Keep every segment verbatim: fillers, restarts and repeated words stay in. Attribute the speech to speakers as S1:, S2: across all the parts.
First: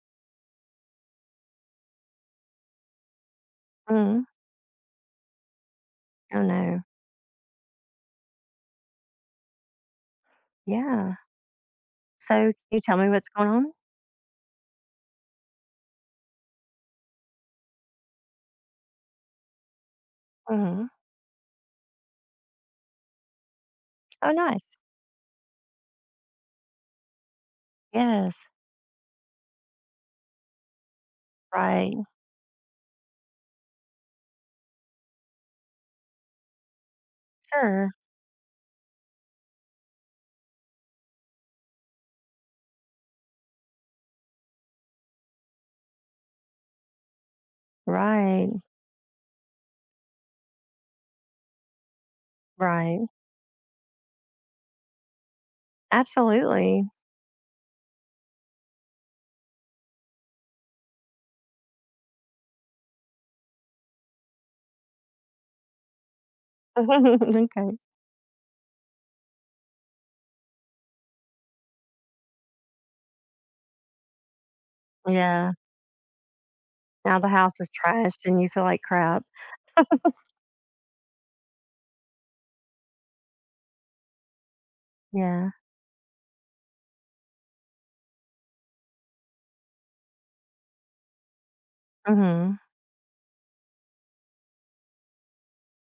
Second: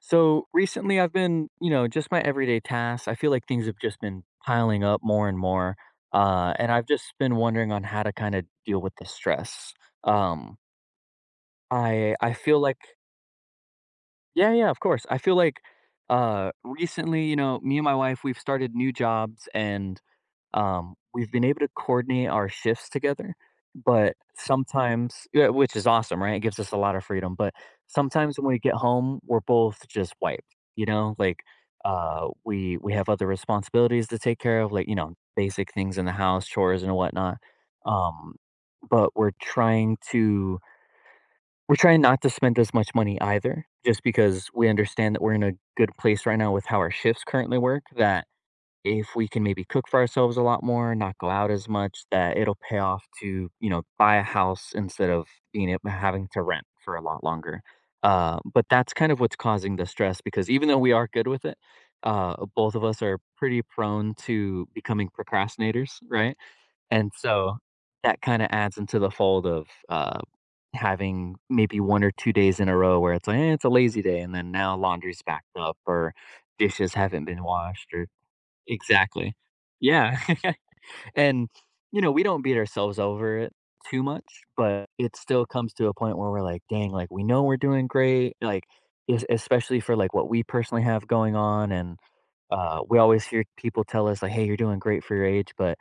S1: So recently, I've been, you know, just my everyday tasks. I feel like things have just
S2: Mhm.
S1: been piling up more and more.
S2: Oh,
S1: Uh, and
S2: no.
S1: I've just been wondering on how to kind of deal with the stress. Um,
S2: Yeah.
S1: I I
S2: So, can
S1: feel like
S2: you tell me what's going on?
S1: yeah, yeah, of course. I feel like uh recently, you know, me and my wife, we've started new jobs. And
S2: Mhm.
S1: um we've been able to coordinate our shifts together, but
S2: Oh, nice.
S1: sometimes, yeah, which is awesome, right? It gives us a lot of freedom, but sometimes
S2: Yes.
S1: when we get home, we're both just wiped, you know? Like
S2: Right.
S1: uh we we have other responsibilities to take care of, like, you know, basic things in the house, chores and whatnot.
S2: Sure.
S1: Um but we're trying to we're trying not to spend as much money either, just because we understand that we're in a good place right now with how our shifts currently work, that
S2: Right.
S1: if we can maybe cook for ourselves a lot more, not go out as much, that it'll pay off
S2: Right.
S1: to, you know, buy a house instead of being ab having to rent
S2: Absolutely.
S1: for a lot longer. Uh, but that's kind of what's causing the stress. Because even though we are good with it, uh, both of us are pretty prone to becoming procrastinators, right? And so
S2: Okay.
S1: that kinda adds into the fold of, uh having maybe one or two days in a row where it's like, "Eh, it's a lazy day," and then now laundry's
S2: Yeah.
S1: backed up or dishes
S2: Now
S1: haven't
S2: the
S1: been
S2: house is
S1: washed, or
S2: trashed and you feel like crap.
S1: exactly. Yeah. And, you know, we don't beat ourselves over it too much, but it still
S2: Yeah.
S1: comes to a point where we're like, dang, like we know we're doing great, like es- especially for like what we personally have going on. And
S2: Mhm.
S1: uh, we always hear people tell us like, "Hey, you're doing great for your age," but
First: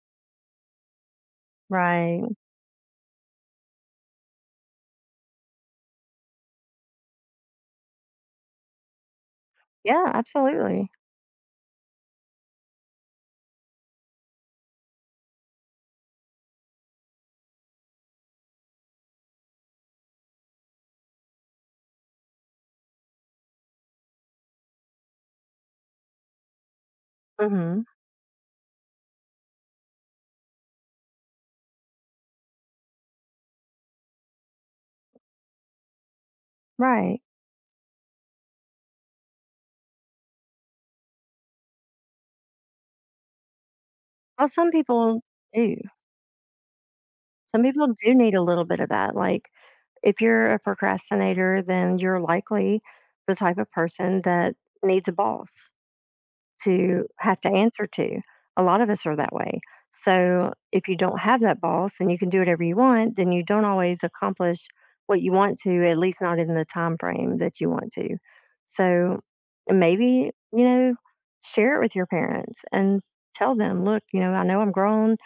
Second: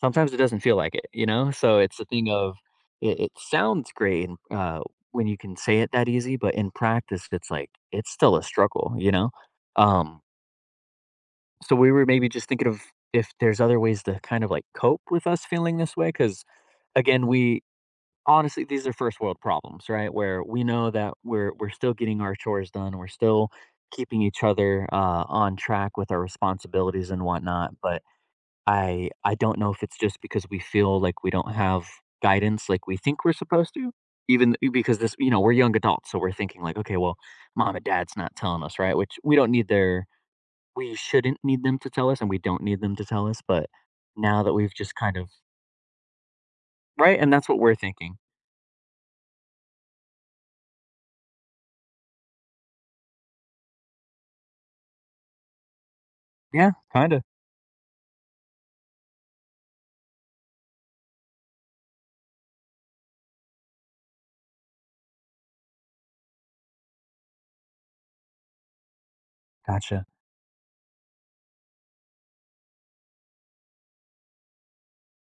S1: sometimes it doesn't feel like it, you know. So it's a
S2: Right.
S1: thing of it, it sounds great and, uh, when you can say it that easy, but in practice, it's like it's still a struggle, you know.
S2: Yeah,
S1: Um,
S2: absolutely.
S1: so we were maybe just thinking of if there's other ways to kind of like cope with us feeling this way. Because again, we honestly, these are first world problems, right? Where we know that we're we're still getting our chores done, we're still keeping each other, uh, on track with our responsibilities and whatnot.
S2: Mhm.
S1: But I I don't know if it's just because we feel like we don't have guidance like we think we're supposed to. Even th- because this, you know, we're young adults, so we're thinking like, okay, well,
S2: Right.
S1: mom and dad's not telling us, right? Which we don't need their, we shouldn't need them to tell us and we don't need them to tell us, but now
S2: Well,
S1: that
S2: some
S1: we've just kind
S2: people
S1: of
S2: do.
S1: right, and that's what
S2: Some
S1: we're
S2: people do
S1: thinking.
S2: need a little bit of that. Like, if you're a procrastinator, then you're likely the type of person that needs a boss
S1: Yeah,
S2: to
S1: kinda.
S2: have to answer to. A lot of us are that way. So if you don't have that boss and you can do whatever you want, then you don't always accomplish what you want to, at least not in the time frame that you want to. So
S1: Gotcha.
S2: maybe, you know, share it with your parents and tell them, look, you know, I know I'm grown,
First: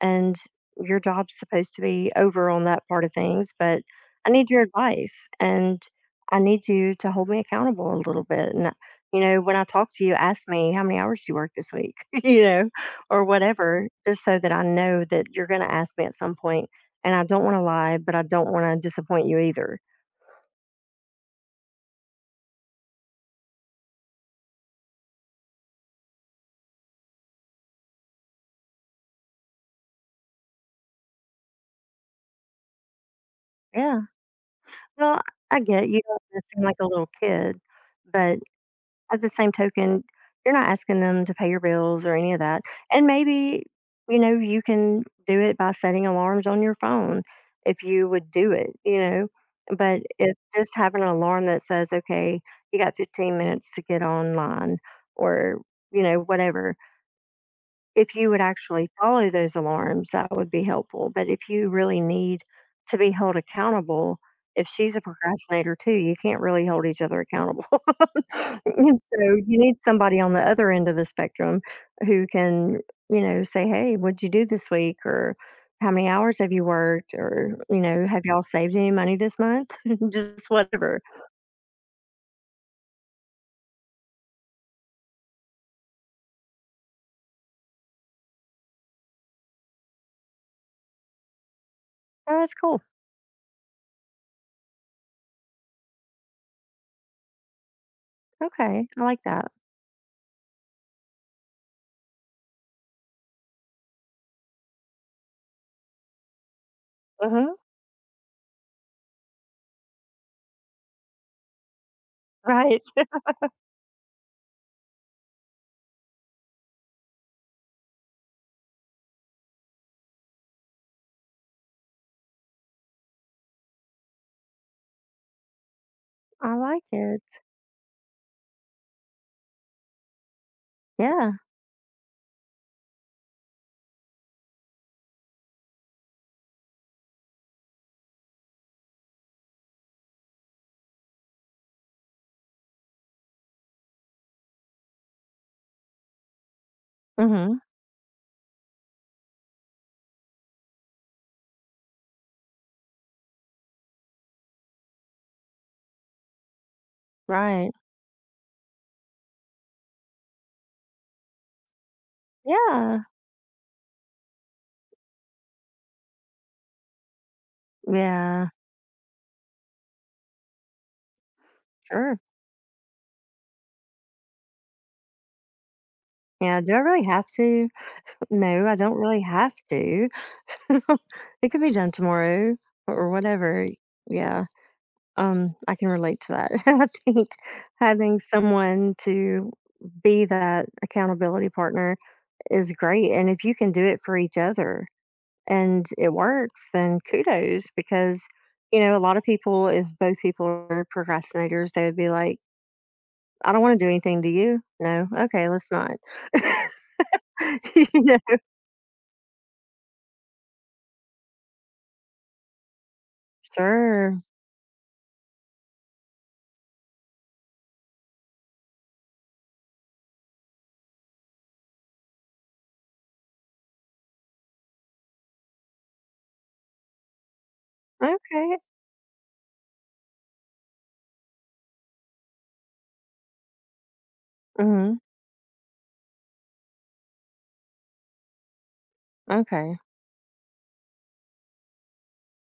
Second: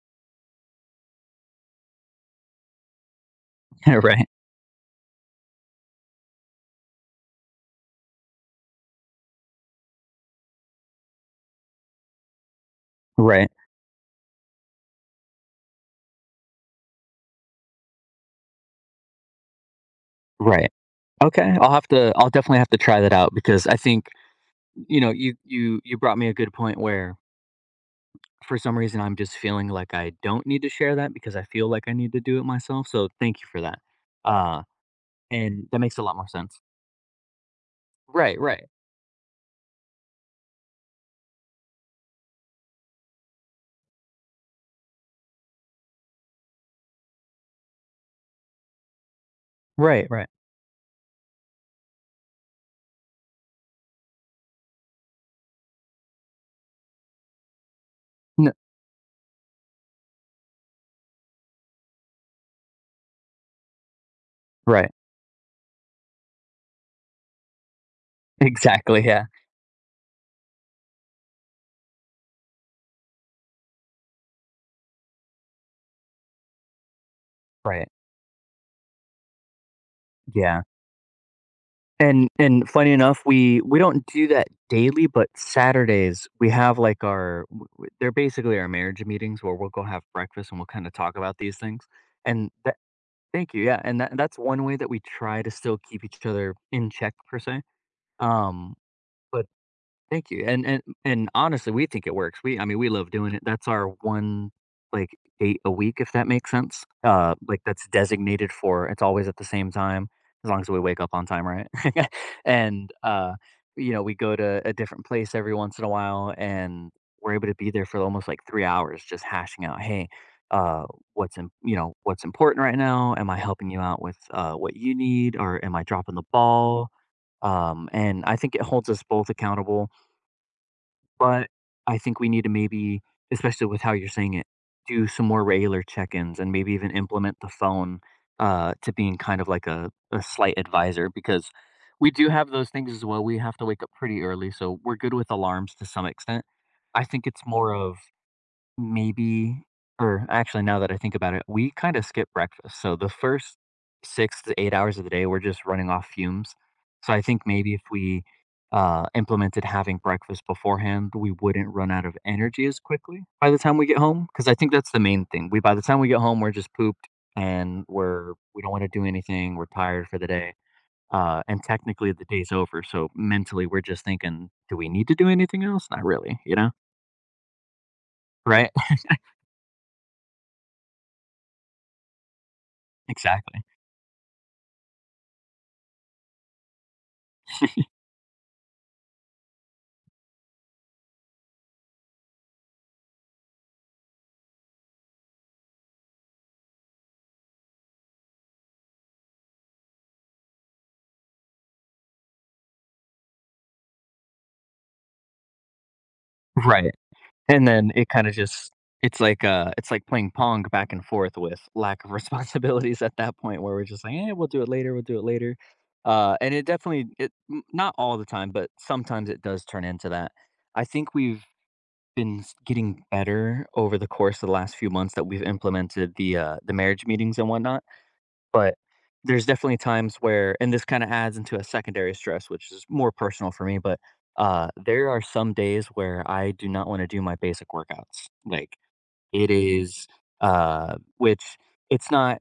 S2: and your job's supposed to be over on that part of things, but
S1: Yeah, right.
S2: I need your advice and I need you to hold me accountable a little bit. And, you know, when I talk to you, ask me how many hours you work this week, you know, or
S1: Right.
S2: whatever, just so that I know that you're going to ask me at some point. And I don't want to lie, but I don't want to disappoint you either.
S1: Right. Okay. I'll have to I'll definitely have to try that out, because I think, you know, you you you brought me a good point where for some reason I'm just feeling like I don't need to share that because I feel like I need to do it myself. So thank you for that.
S2: Yeah.
S1: Uh
S2: Well, I
S1: and that
S2: get
S1: makes
S2: you
S1: a lot
S2: don't
S1: more
S2: wanna
S1: sense.
S2: seem like a little kid, but
S1: Right, right.
S2: at the same token, you're not asking them to pay your bills or any of that. And maybe, you know, you can do it by setting alarms on your phone if you would do it, you know. But
S1: Right, right.
S2: if just having an alarm that says, okay, you got fifteen minutes to get online or, you know, whatever, if you would
S1: No,
S2: actually follow those alarms, that would be helpful, but if you really need to be held accountable, if
S1: right.
S2: she's a procrastinator too, you can't really hold each other accountable, and
S1: Exactly.
S2: so
S1: Yeah.
S2: you need somebody on the other end of the spectrum who can, you know, say, "Hey, what'd you do this week?" or "How many hours have you worked?" or, you
S1: Right.
S2: know, "Have y'all saved any money this month?" Just
S1: Yeah.
S2: whatever.
S1: And and funny enough, we we don't do that daily, but Saturdays we have like our w- w- they're basically our marriage meetings, where we'll go have breakfast and we'll kind of talk about these things.
S2: Oh,
S1: And
S2: that's
S1: that,
S2: cool.
S1: thank you, yeah. And that, that's one way that we try to still keep each other in check, per se. Um,
S2: Okay, I like
S1: but
S2: that.
S1: thank you, and and and honestly, we think it works. We I mean, we love doing it. That's our one, like, date a week, if that makes sense. Uh,
S2: Mhm,
S1: like, that's designated for it's always at the same time, as long as we wake up on time, right?
S2: right.
S1: And, uh, you know, we go to a different place every once in a while, and we're able to be there for almost, like, three hours just hashing out, "Hey, uh, what's in? You know, what's important right now? Am I helping you out with, uh, what you need, or am I dropping the
S2: I like
S1: ball?"
S2: it.
S1: Um, and I think it holds us both accountable.
S2: Yeah.
S1: But I think we need to maybe, especially with how you're saying it, do some more regular check-ins and maybe even implement the phone, uh, to being kind of like a, a slight advisor, because we do have those things as well. We have to wake up pretty early, so we're good with alarms to some extent. I think it's
S2: Mhm,
S1: more of Maybe Or actually, now that I think about it, we kinda skip breakfast, so the first six to eight hours of the day, we're just running off fumes. So I think
S2: right.
S1: maybe if we, uh, implemented having breakfast beforehand, we wouldn't run out of energy as
S2: Yeah,
S1: quickly by the time we get home. Because I think that's the main thing. We By the time we get home, we're just pooped, and we're
S2: yeah,
S1: we don't wanna do anything, we're tired for the day, uh, and technically
S2: sure.
S1: the day's over, so mentally, we're just thinking, "Do we need to do anything else? Not really," you
S2: Yeah,
S1: know?
S2: do I really have to? No,
S1: Right?
S2: I don't really have to. It could be done tomorrow or
S1: Exactly.
S2: whatever. Yeah, um, I can relate to that. I think having someone to be that accountability partner is great. And if you can do it for each other and it works, then kudos because, you know, a lot of people, if both people are procrastinators, they would be like, I don't wanna do anything, to you? No? Okay, let's not.
S1: Right. And then it
S2: Yeah.
S1: kinda just it's like, uh, it's like playing pong back and forth with lack of responsibilities at that point where we're just like,
S2: Sure.
S1: "Eh, we'll do it later, we'll do it later." Uh, and it definitely it n not all the time, but sometimes it does turn into that. I think we've been s getting better over the course of the last few months that we've implemented the, uh, the marriage meetings and whatnot.
S2: Okay.
S1: But there's definitely times where and this kinda adds into a secondary stress, which is more personal for me, but, uh,
S2: Mhm.
S1: there are some days where I do not wanna do my basic workouts. Like, it
S2: Okay.
S1: is, uh which it's not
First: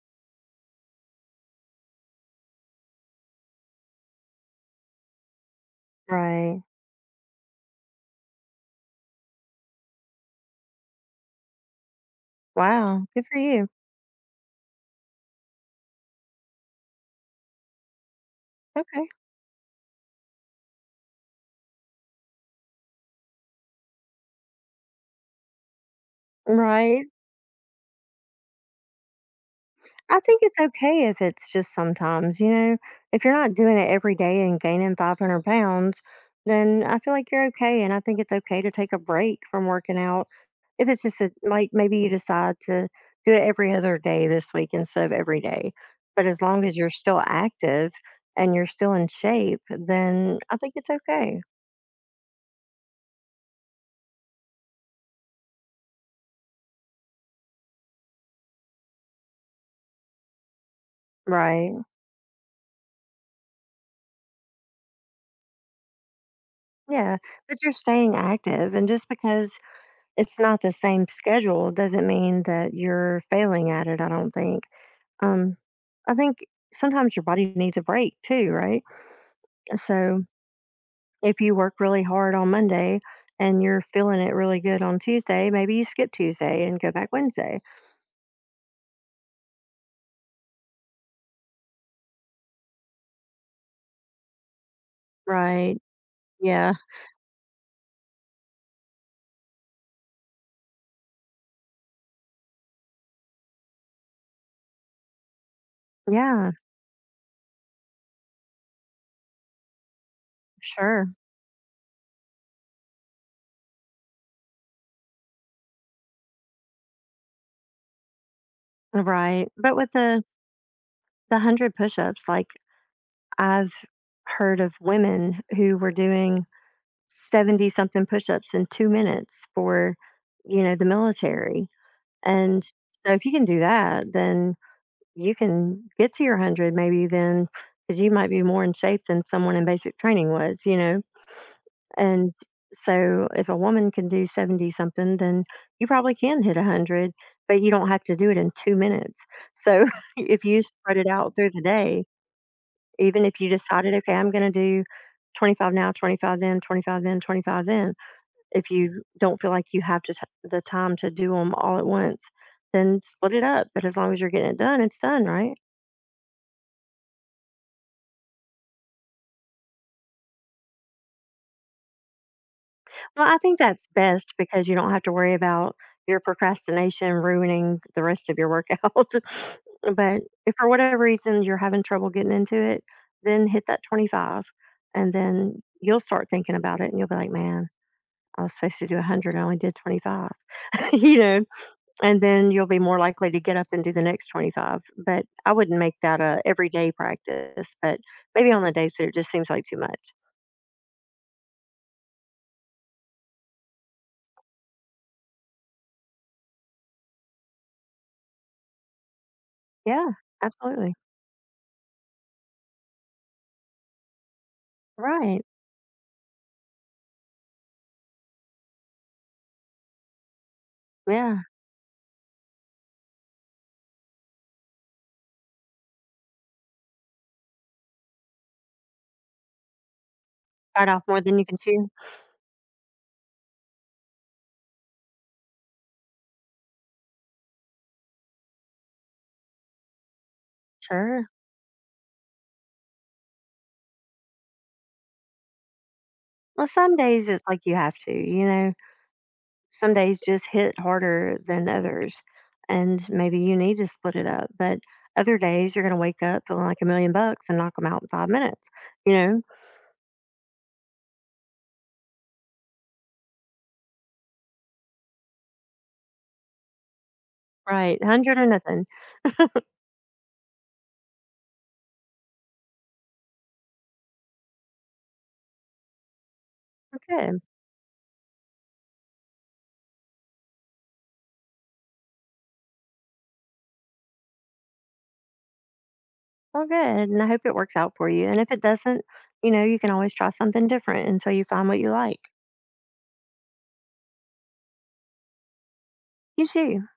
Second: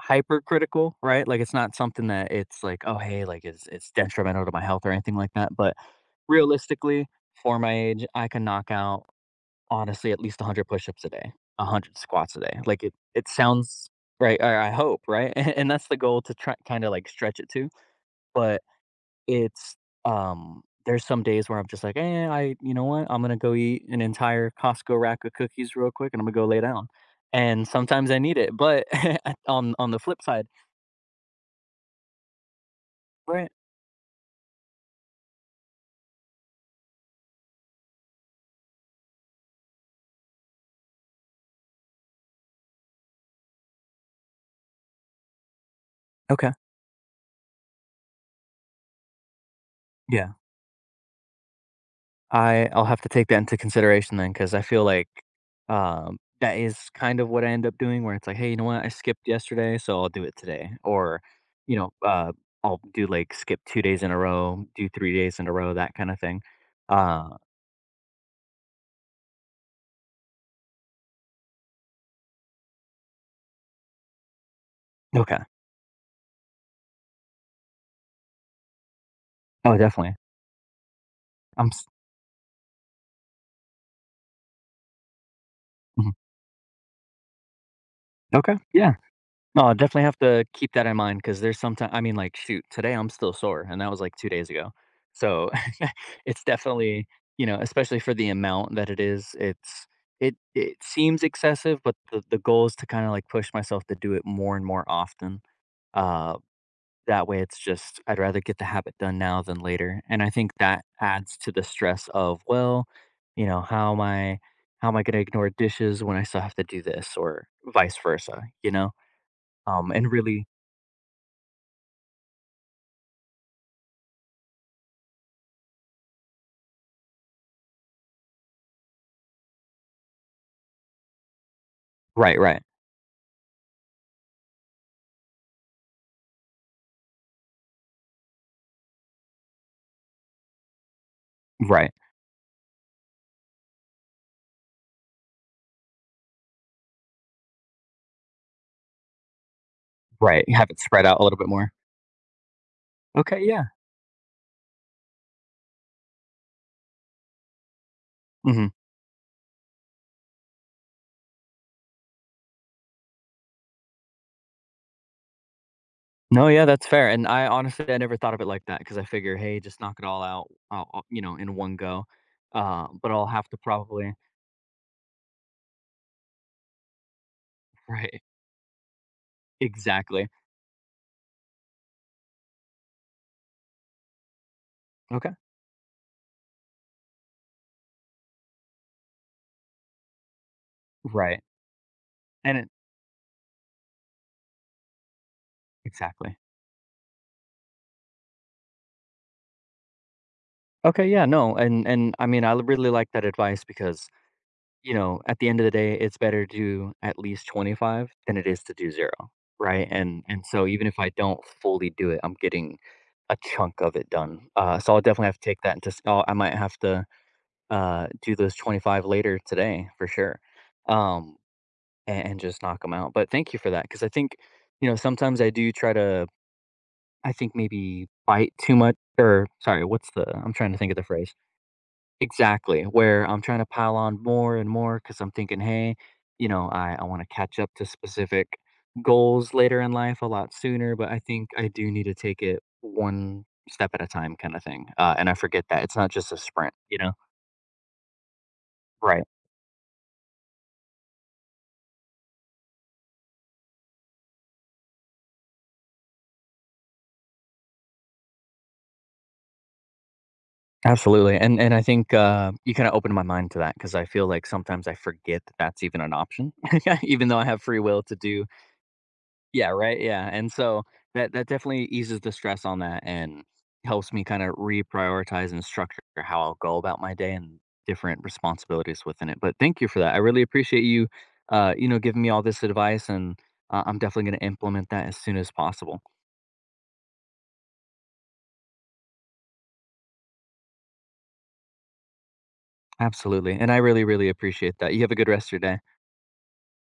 S1: hypercritical, right? Like, it's not something that it's like, "Oh, hey, like, it's it's detrimental to my health or anything like that," but
S2: Right.
S1: realistically, for my age, I can knock out honestly, at least a hundred push-ups a day, a hundred squats a day. Like, it
S2: Wow, good
S1: it
S2: for you.
S1: sounds right, or I hope, right? And that's the goal, to try kinda, like, stretch it to, but
S2: Okay.
S1: it's, um there's some days where I'm just like, "Eh, I you know what? I'm gonna go eat an entire Costco rack of cookies real quick, and I'm gonna go lay down."
S2: Right.
S1: And sometimes I need it, but on on the
S2: I
S1: flip
S2: think
S1: side
S2: it's okay if it's just sometimes, you know, if you're
S1: right.
S2: not doing it every day and gaining five hundred pounds, then I feel like you're okay. And I think it's okay to take a break from working out. If it's just a, like maybe you decide to do it every other day this week instead of every day. But as
S1: Okay.
S2: long as you're still active and you're still in shape,
S1: Yeah.
S2: then I think it's okay.
S1: I I'll have to take that into consideration then, because I feel like, um, that is kind of what I end up doing where it's like, "Hey, you know what? I skipped yesterday, so I'll do it today." Or, you
S2: Right.
S1: know, uh, I'll do, like, skip two days in a row, do three days in a row, that kinda thing.
S2: Yeah.
S1: Uh,
S2: But you're staying active. And just because it's not the same schedule doesn't mean that you're failing at it, I don't think.
S1: okay.
S2: Um, I think sometimes your body needs a break too, right?
S1: Oh, definitely.
S2: So if you
S1: I'm
S2: work
S1: s
S2: really hard on Monday and you're feeling it really good on Tuesday, maybe you skip
S1: Mhm.
S2: Tuesday and go back Wednesday.
S1: Okay. Yeah. No, I'll definitely have to keep that in mind, because there's sometimes, I mean, like, shoot, today I'm still sore, and that was like two days ago. So
S2: Right.
S1: it's
S2: Yeah.
S1: definitely, you know, especially for the amount that it is, it's it it seems excessive, but the the goal is to kind of like push myself to do it more and more often. Uh,
S2: Yeah.
S1: that way, it's just I'd rather get the habit done now than later, and I think that
S2: Sure.
S1: adds to the stress of well, you know, how am I how am I going to ignore dishes when I still have to do this, or vice versa, you know.
S2: Right. But
S1: Um,
S2: with
S1: and
S2: the
S1: really
S2: the hundred push-ups, like I've heard of women who were doing seventy something push-ups in two minutes for, you know, the military,
S1: right, right,
S2: and so if you can do that, then you can get to your hundred maybe then because you might be more in shape than someone in basic training was, you know,
S1: right,
S2: and so if a woman can do seventy something, then you probably can hit hundred, but you don't have to do it in two minutes, so if
S1: right.
S2: you
S1: Have it
S2: spread it
S1: spread out a
S2: out
S1: little bit
S2: through the
S1: more.
S2: day, even if
S1: Okay,
S2: you
S1: yeah.
S2: decided, "Okay, I'm gonna do twenty-five now, twenty-five then, twenty-five then, twenty-five then,"
S1: Mhm.
S2: if you don't feel like you have to t- the time to do them all at once, then split it up. But as long as you're getting it done, it's done, right?
S1: No, yeah, that's fair, and I honestly, I never thought of it like that, because I figure, "Hey, just knock it all out, uh, uh, you know, in one go." Uh, but
S2: Well,
S1: I'll
S2: I
S1: have to
S2: think that's
S1: probably
S2: best because you don't have to worry about your procrastination ruining the
S1: right.
S2: rest of your workout. But
S1: Exactly.
S2: if for whatever reason you're having trouble getting into it, then hit that twenty-five and
S1: Okay.
S2: then you'll start thinking about it and you'll be like, man, I was supposed to do a hundred. I only did twenty-five. You
S1: Right.
S2: know, and then
S1: And
S2: you'll
S1: it
S2: be more likely to get up and do the next twenty-five, but I wouldn't make that
S1: exactly.
S2: a everyday practice, but maybe on the days that it just seems like too much.
S1: Okay, yeah, no, and and I mean, I really like that advice, because you know, at the end of the day, it's better to do at least twenty-five than it is to do zero, right?
S2: Yeah,
S1: And and so even
S2: absolutely,
S1: if I don't fully do it, I'm getting a chunk of it done. Uh, so I'll definitely have to
S2: right,
S1: take that into s- oh, I might have to uh, do those twenty-five later today for sure. Um,
S2: yeah.
S1: and, and just knock them out. But thank you for that, because I think, you know, sometimes I do try to I think maybe bite too much, or sorry, what's the I'm trying to
S2: Bite
S1: think of
S2: off
S1: the
S2: more
S1: phrase.
S2: than you can chew.
S1: Exactly, where I'm trying to pile on more and more because 'cause I'm thinking, "Hey, you know, I I wanna catch up to specific goals later in life a lot sooner," but I
S2: Sure.
S1: think I do need to take it one step at a time kinda thing, uh, and I forget that it's not just a
S2: Well,
S1: sprint,
S2: some
S1: you know?
S2: days it's like you have to, you know,
S1: Right.
S2: some days just hit harder than others, and maybe you need to split it up, but other days you're going to wake up feeling like a million bucks and knock them out in five minutes, you know.
S1: Absolutely, and and I think, uh, you kinda opened my mind to that, because I feel like sometimes I forget that that's even an option, even though I have free
S2: Right,
S1: will to
S2: a hundred
S1: do
S2: or nothing.
S1: yeah, right, yeah, and so that that definitely eases the stress on that, and helps me kinda reprioritize and structure how I'll go about my day
S2: Good.
S1: and different responsibilities within it. But thank you for that, I really appreciate you, uh, you know, giving me all this advice, and I I'm definitely gonna implement that as soon as possible.
S2: Well, good. And I hope it works out for you. And if it doesn't, you know, you can always try something different until you find what you like.
S1: Absolutely, and I really, really appreciate that. You have a good rest of your day.
S2: You too.